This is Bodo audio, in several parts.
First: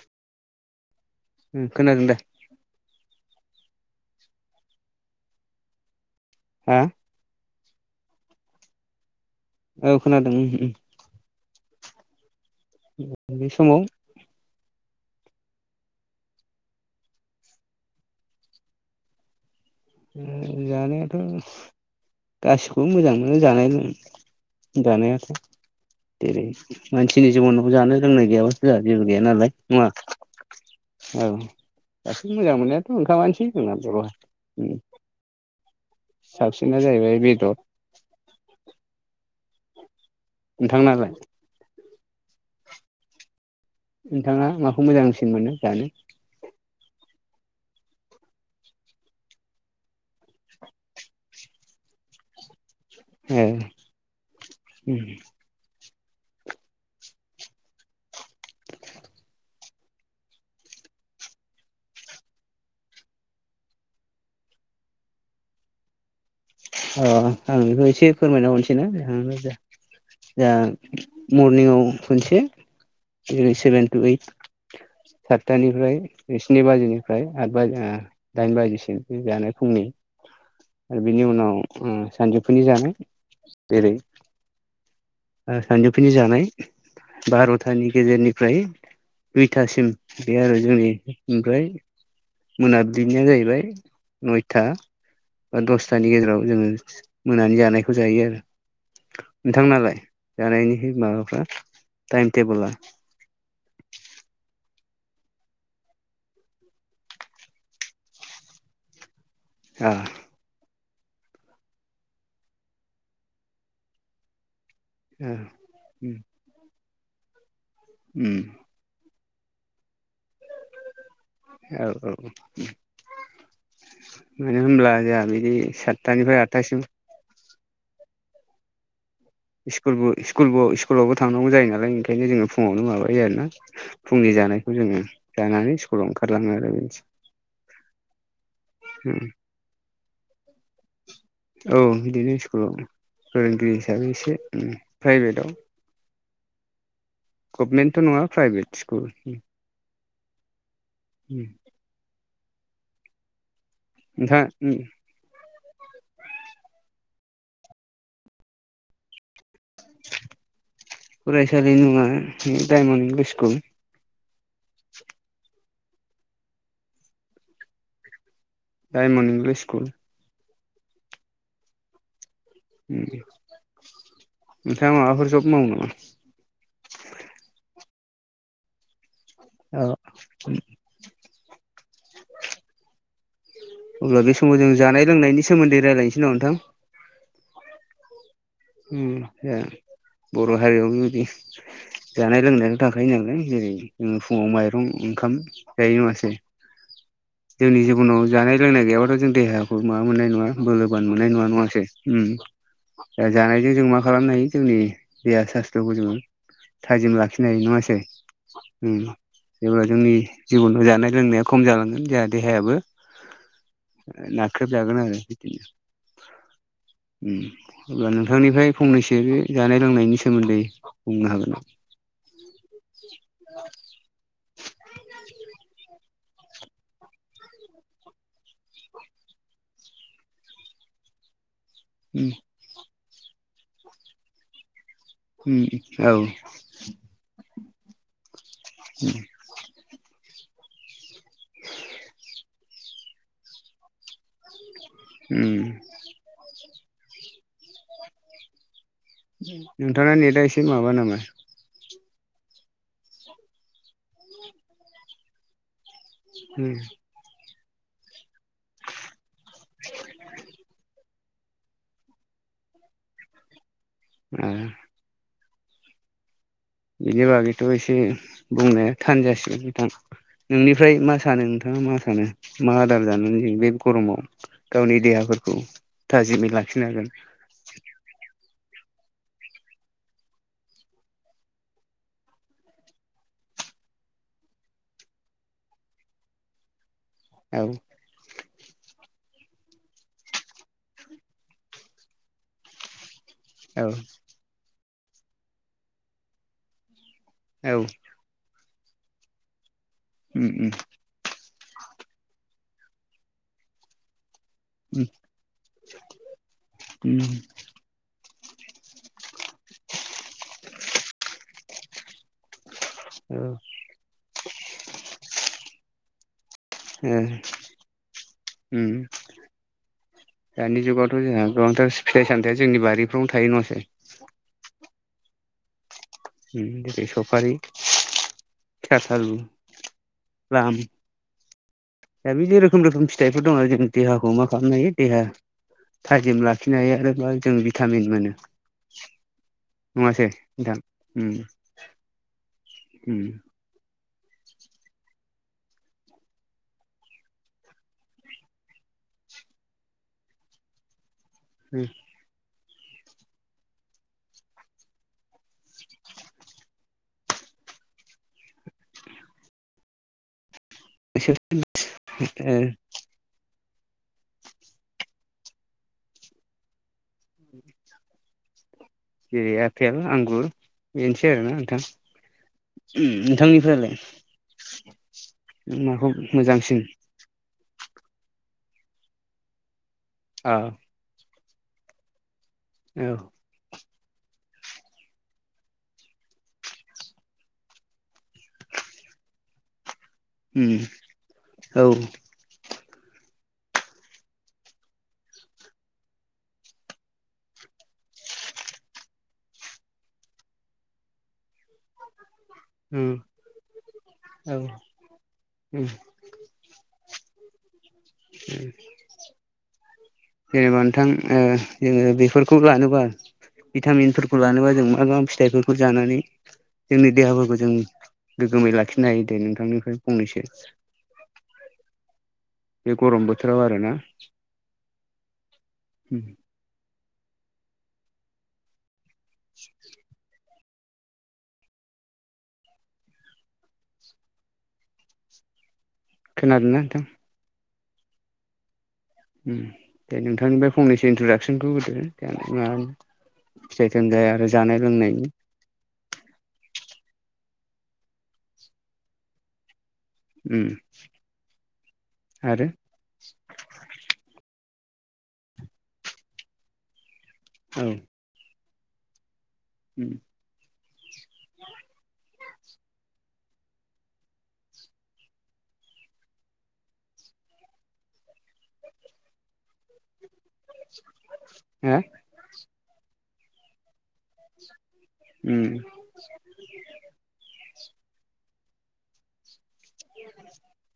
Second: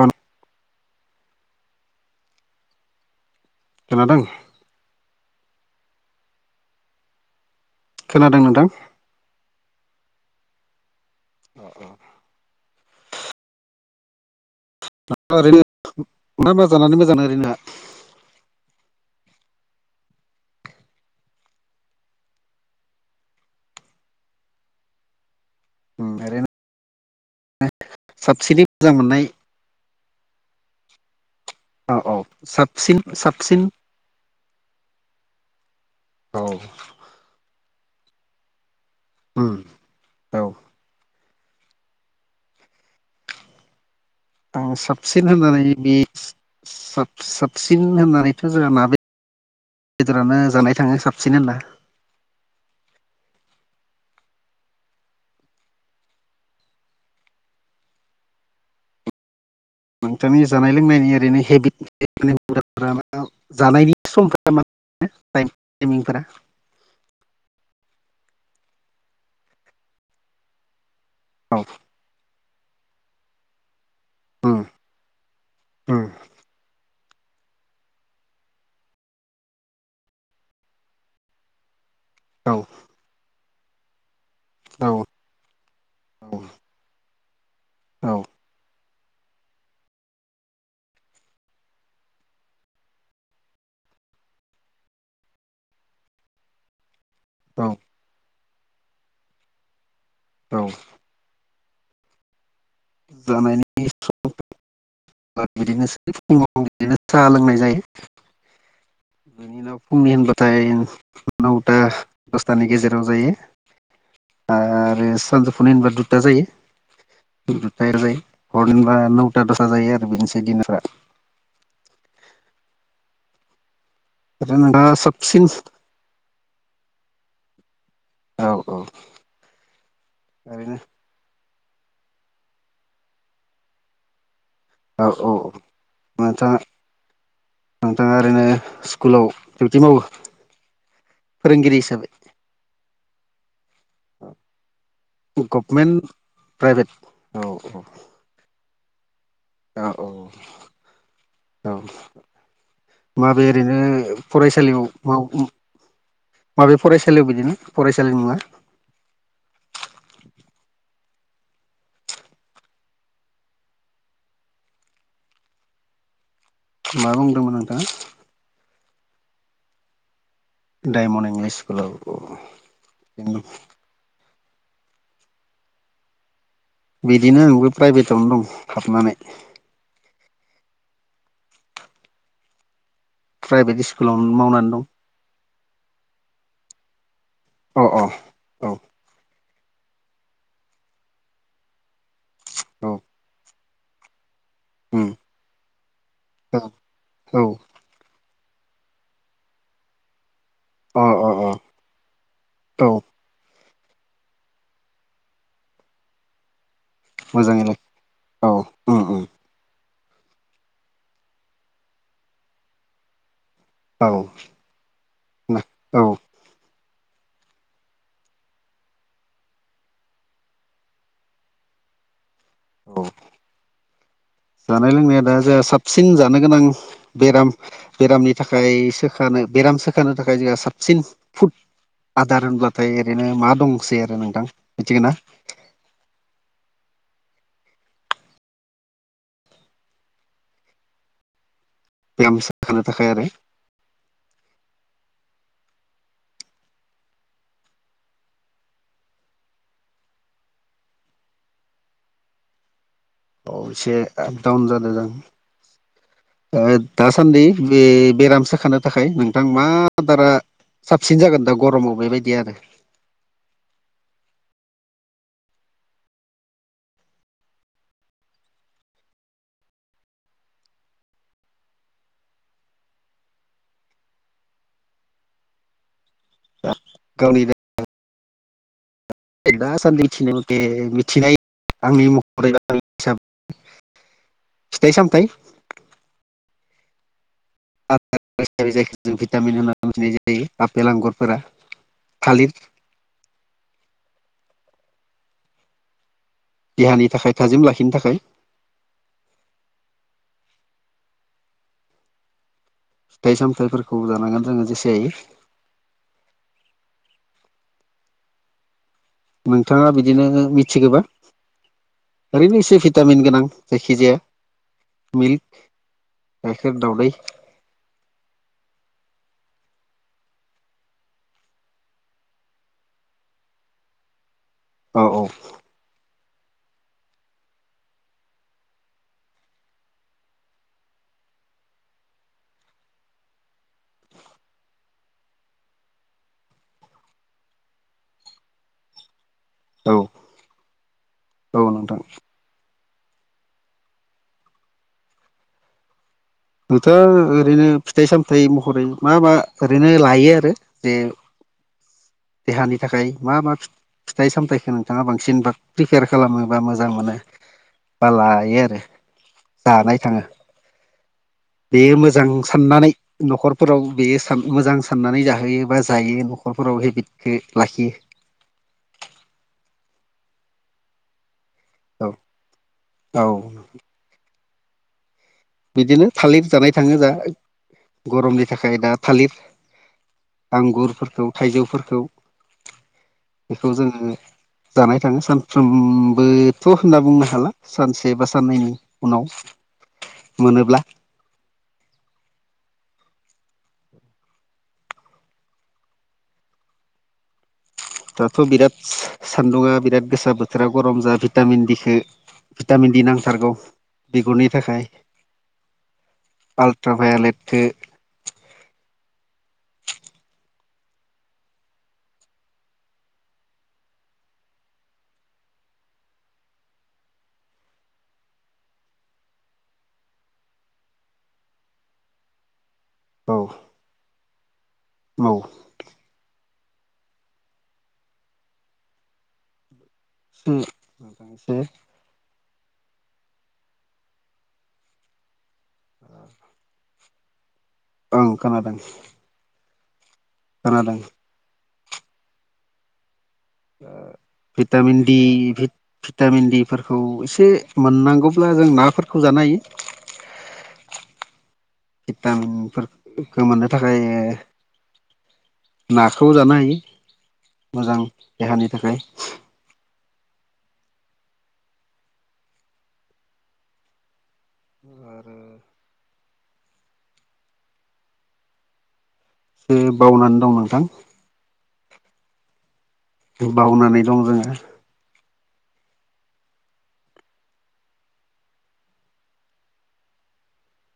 अन उम खोनादों दा? खोनादों। हा। खोनादों नोंथाङ? औ खोनादों उमह उमह। अ अ। बे समाव ओरैनो मा मा जानानै मोजां मोनो ओरैनो? ओम जानायाथ' गासिखौबो मोजां मोनो जानाय लोंनाय जानायाथ'। उम जेरै ओरैनो मानसिनि जिबनाव जानो लोंनाय साबसिनै गैयाब्लासो जोंहा मोजां जेबो गैया मोननाय नालाय नङा? औव। औ औ दासिम मोजां मोननायाथ' साबसिन ओंखामानोसै साबसिन जोंना जोंनाथ ओ औ साबसिना जाहैबाय बेदर। ओम। नोंथां नालाय? नोंथाङा आं माखौ मोजांसिन साबसिन मोनो होनजानाय जानो बे साब साबसिन होननानैथ' जोंङो ना बेद बेदेरानो जानाय थाङो साबसिन होनबा। ए ओम नोंथांनि जानाय लोंनायनि ओरैनो हेबिटा [unintelligible] जानायनि समफोरा मा टाइमिंफोरा अ आं बेखौ एसे फोरमायना हरनोसैना [unintelligible] औ मरनिंआव खनसे जेरै सेभेन। दुय उम सातथानिफ्राय उम स्नि बाजिनि फ्राय आ आत बाजि ओ दाइन बाजिसिम बे जानाय फुंनि बिनि उनाव उम औ सानजौफुनि जानाय जेरै औ सानजौफुनि जानाय बार'थानि औ गेजेरनिफ्राय दुइथासिम बे आरो जोंनि ओमफ्राय मोनाबिलिनिया जाहैबाय नयथा बा दस थानि गेजेराव जोङो मोनानि औ जानायखौ जायो आरो नोंथांनालाय। औ जानायनि माबाफ्रा टाइम टेबोला। जानायनि सम बिदिनोसै फुङाव बिदिनो साहा लोंनाय जायो। बिनि उनाव औ फुंनि होनबाथाइ नौथा दसथानि गेजेराव जायो। आरो औ सानजौफुनाय होनबा दुथा जायो। फाय जायो हर दिनहोनबा नौथा दस जायो। आरो बेनोसै दिनारफ्रा औ औ मानो ओरैनो होनब्ला नोंथाङा जोंहा साबसिन बिदि सातथानिफ्राय आठथासिम औ औ स्कुलबो स्कुलबोआव ओरैनो स्कुलावबो थांनांगौ जायो नालाय ओंखायनो जोङो फुङावनो माबायो आरोना फुंनि जानाय खौ जोङो औ औ जानानै स्कुलाव ओंखारलाङो नोंथाङा आरो बेनोसै। नोंथाङा ओरैनो स्कुलाव डिउटि मावो। फोरोंगिरि औव हिसाबै बिदिनो स्कुलाव फोरोंगिरि हिसाबै एसे प्राइभेटआव। Government private. औ गभमेन्टथ' नङा प्राइभेट स्कुल। ओ औ औ माबे ओरैनो नोंथां फरायसालियाव माव माबे फराय सालि बिदिनो फरायसालिनि मुंआ फरायसालि मुंआ डाइमन इंलिस स्कुल। मा बुंदोंमोन नोंथां‌ डायमन इंलिस स्कुल। डायमन इंलिस स्कुलाव औ ओम नोंथाङा माबाफोर जब मावो नामा बिदिनो आंबो प्राइभेटआवनो दं हाबनानै औ प्राइभेट अब्ला स्कुलावनो बे समाव जों मावनानै दं जानाय लोंनायनि सोमोन्दै रायज्लायनोसै नामा नोंथां अह अह [unintelligible] जानाय लोंनायाथ' औ थाखायो नालाय जेरै माइरं उम ओंखाम जायो नङासे औ जोंनि जिबनाव जानाय लोंनाय गैयाबाथ' जों देहाखौ माबा मोननाय नङा बोलोबान अ मोननाय अ नङा अ नङासे औ जानायजों जों मा खालामनो हायो जोंनि देहा सास्थ्र'खौ जोङो थाजिम लाखिनो हायो मोजाङैनो नङासै औ उम उम जेब्ला जोंनि जिबनाव जानाय लोंनाया खम जालांगोन जोंहा देहायाबो औ नाख्रेबजागोन आरो बिदिनो औ अब्ला नोंथांनिफ्राय फंनैसो बे जानाय लोंनायनि सोमोन्दै बुंनो हागोन नामा? औ [inaudible] जानाय लोंनाया दा जोंहा साबसि सिन जानो गोनां बेराम बेरामनि थाखाय सोखानो बेराम सोखानो थाखाय जोंहा साबसिन फुद उम आदार होनब्लाथाय ओरैनो मा दंसै आरो नोंथां? मिथिगोना ओम औ [inaudible] [inaudible] बेराम सोखानो थाखाय आरो ओम नोंथांना नेटआ एसे माबा नामा? औ एसे आपडाउन जादों उम । [inaudible] दासान्दि बे बेराम सोखानो थाखाय नोंथां मा दारा साबसिन जागोन दा गरमाव बेबायदि आरो? एह बिनि बागैथ' एसे बुंनाया थानजासिगोन नोंथां नोंनिफ्राय मा सानो नोंथां? नों मा सानो मा आदार जानो जों बे गरमाव गावनि देहाफोरखौ थाजिमै दा लाखिनो हागोन? गावनि [unintelligible] फिथाइ सामथाइ औ जायखौ जों भिटामिन होनानै मिथिनाय जायो आपेल आंगुरफोरा थालिर औ देहानि थाखाय थाजिम औ लाखिनो थाखाय ओम ओम फिथाइ सामथाइफोरखौ जानांगोन जोङो जेसेहायो। ओम नोंथाङा बिदिनो मिथिगोबा ओरैनो एसे भिटामिन औ गोनां जायखिजाया [inaudible] मि एह [inaudible] ओम दानि जुगावथ' जोंहा गोबांथार फिथाइ सामथायाइया जोंनि बारिफ्रावनो थायो नङासै। औ औ बे सफारि [unintelligible] प्लाम दा बिदि रोखोम रोखोम फिथाइफोर दङ जों देहाखौ मा खालामनो हायो देहा थाजिम लाखिनो हायो आरो बा जों भिटामिन मोनो। औ औ नङासे नोंथां? ओम औ नोंथां [inaudible] ओम नोंथ' ओरैनो फिथाइ सामथायाइ महरै मा मा ओरैनो लायो आरो जे ओ देहानि थाखाय मा मा फि-फिथाइ सामथायाइखौ नोंथाङा बांसिन प्रिपेयार खालामो बा मोजां मोनो? बा लायो आरो, जानाय थाङो। बेयो मोजां जेरै साननानै न'खर फोराव बेयोन मोजां साननानै जाहोयो बा जायो न'खरफोराव हेबिटखौ लाखियो। जेरै आपेल आंगुर बेनोसै आरोना नोंथां औ उम औ नोंथांनिफ्रायालाय बिदिनो थालिर जानाय थाङो जा गरमनि थाखाय दा थालिर। औ आंगुरफोरखौ थाइजौफोरखौ औ बेखौ जोङो जानाय थाङो सानफ्रोमबोथ' होनना बुंनो हाला सानसे बा साननैनि उनाव मोनोब्ला उम [inaudible] औ दाथ' बिराद सान्दुङा बिराद गोसा बोथोरा गरम जा भिटामिन दिखौ भिटामिन दि नांथारगौ बिगुरनि औ थाखाय उम पाल्ट्राभायलेट थो [unintelligible] जेनेबा नोंथां ओ जोङो बेफोरखौ लानोबा भिटामिनफोरखौ लानोबा जों मा मा फिथाइफोरखौ जानानै जोंनि देहाफोरखौ जों गोग्गोमै लाखिनो हायो दे नोंथांनिफ्राय फंनैसो? बे गरम बथोराव आरोना? औ उम [inaudible] उम खोनादोंनो नोंथां? ओं खोनादों । उम दे नोंथांनिफ्राय फंनैसो इन्ट्रदाक्सनखौ होदो देन माबानि? ओ भिटामिन दि पिटामिन दि फोरफोरखौ एसे मोननांगौब्ला जों नाफोरखौ जानो हायो । उम आरो भिटामिनफोरखौ मोननो थाखाय ओ नाखौ जानो हायो मोजां देहानि थाखाय । उम आरो ओ बावनानै दं नोंथां । ओ बावनानै दं जोङो । उम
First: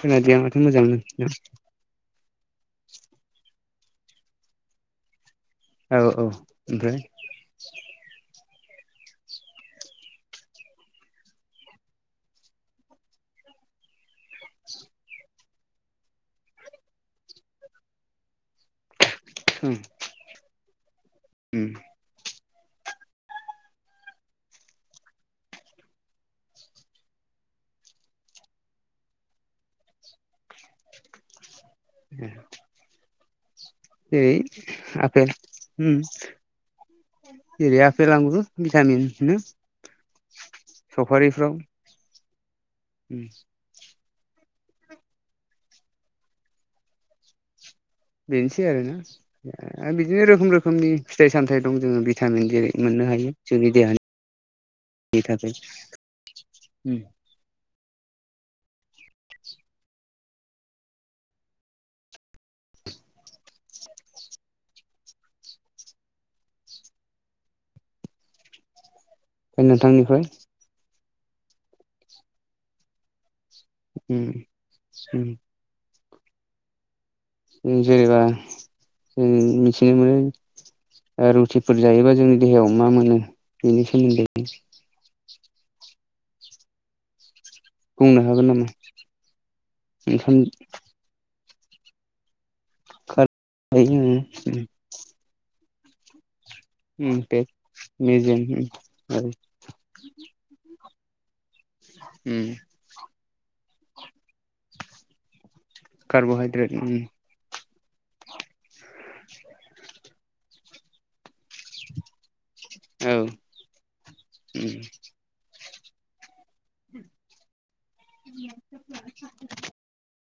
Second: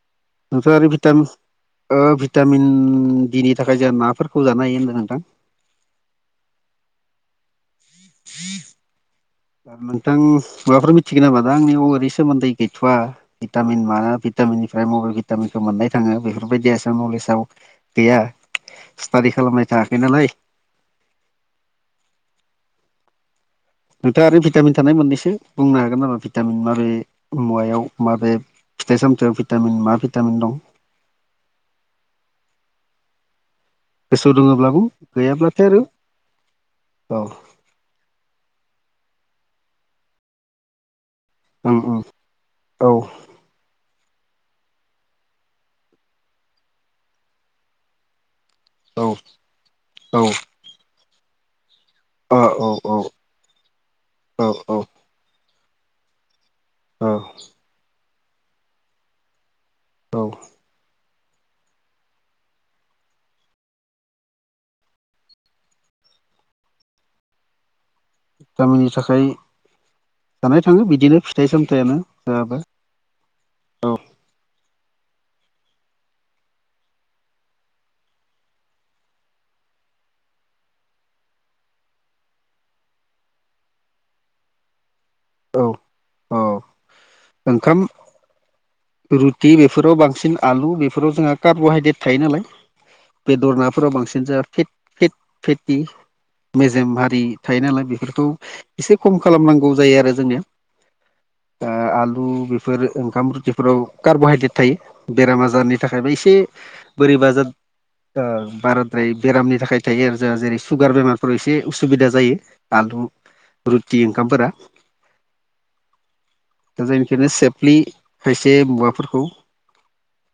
खोनादिया माथो नोंथाङा आरो मोजांनो भिटामिन नों ओ भिटामिन भि नि थाखाय जों नाफोरखौ जानो हायो होनदों नोंथां? औ औ ओमफ्राय [inaudible] नोंथां माबाफोर मिथिगोन नामा दा आंनियाव ओरै सोमोन्दै गैथ'वा भिटामिन माना भिटामिननिफ्राय मबाइल भिटामिनखौ मोननाय थाङो बेफोरबायदिया नलेजाव गैया । [inaudible] स्टाडि खालामनाय उम थायाखै नालाय उम नोंथाङा आरो भिटामिन थानाय मोननैसो बुंनो हागोन नामा भिटामिन माबे मुवायाव माबे फिथाइ सामथायाइाव भिटामिन मा भिटामिन दं । ए गोसोआव जेरै दङब्ला बुं आफेल गैयाब्लाथाय आरो औ जेरै आपेेल आंगुर भिटामिनमोनो सफारिफ्राव ओं ओं औ उम बेनोसै आरो ना औ आरो औ बिदिनो रोखोम रोखोमनि फिथाइ सामथाय जोङो अ भिटामिन औ जेरै औ मोननो हायो जोंनि औ औ देहानि थाखाय । उम औ औ गावनि थाखाय दा नोंथांनिफ्राय जानाय थाङो बिदिनो फिथाइ सामथायानो जाबा उम उम उम जेनेबा जों मिथिनो मोनो ओ रुटिफोर जायोबा जोंनि देहायाव मा मोनो बेनि सोमोन्दै? औ औ ओंखाम बुंनो हागोन नामा रुटि बेफोराव बांसिन ओंखाम आलु बेफोराव जोंहा कार्बहाइद्रेट थायो नालाय खारै बेदर नाफोराव बांसिन जाहा फिट फिट फेथि मेजेम हारि थायो नालाय बेफोरखौ मेजेम उम एसे औ खम खालामनांगौ जायो आरो जोंनिया आ आलु उम बेफोर ओंखाम रुथिफोराव कार्ब'हाइ ड्रेट थायो बेराम आजारनि थाखायबो एसे कार्ब'हाइद्रेट उम बोरै बाजार भारत ओमफ्राय बेरामनि थाखाय थायो आरो जोंहा जेरै सुगार बेमारफोराव एसे उसुबिदा जायो आलु औ रुटि ओंखामफोरा उम दा जायनिखियानो सेफलि बि खायसे मुवाफोरखौ [unintelligible]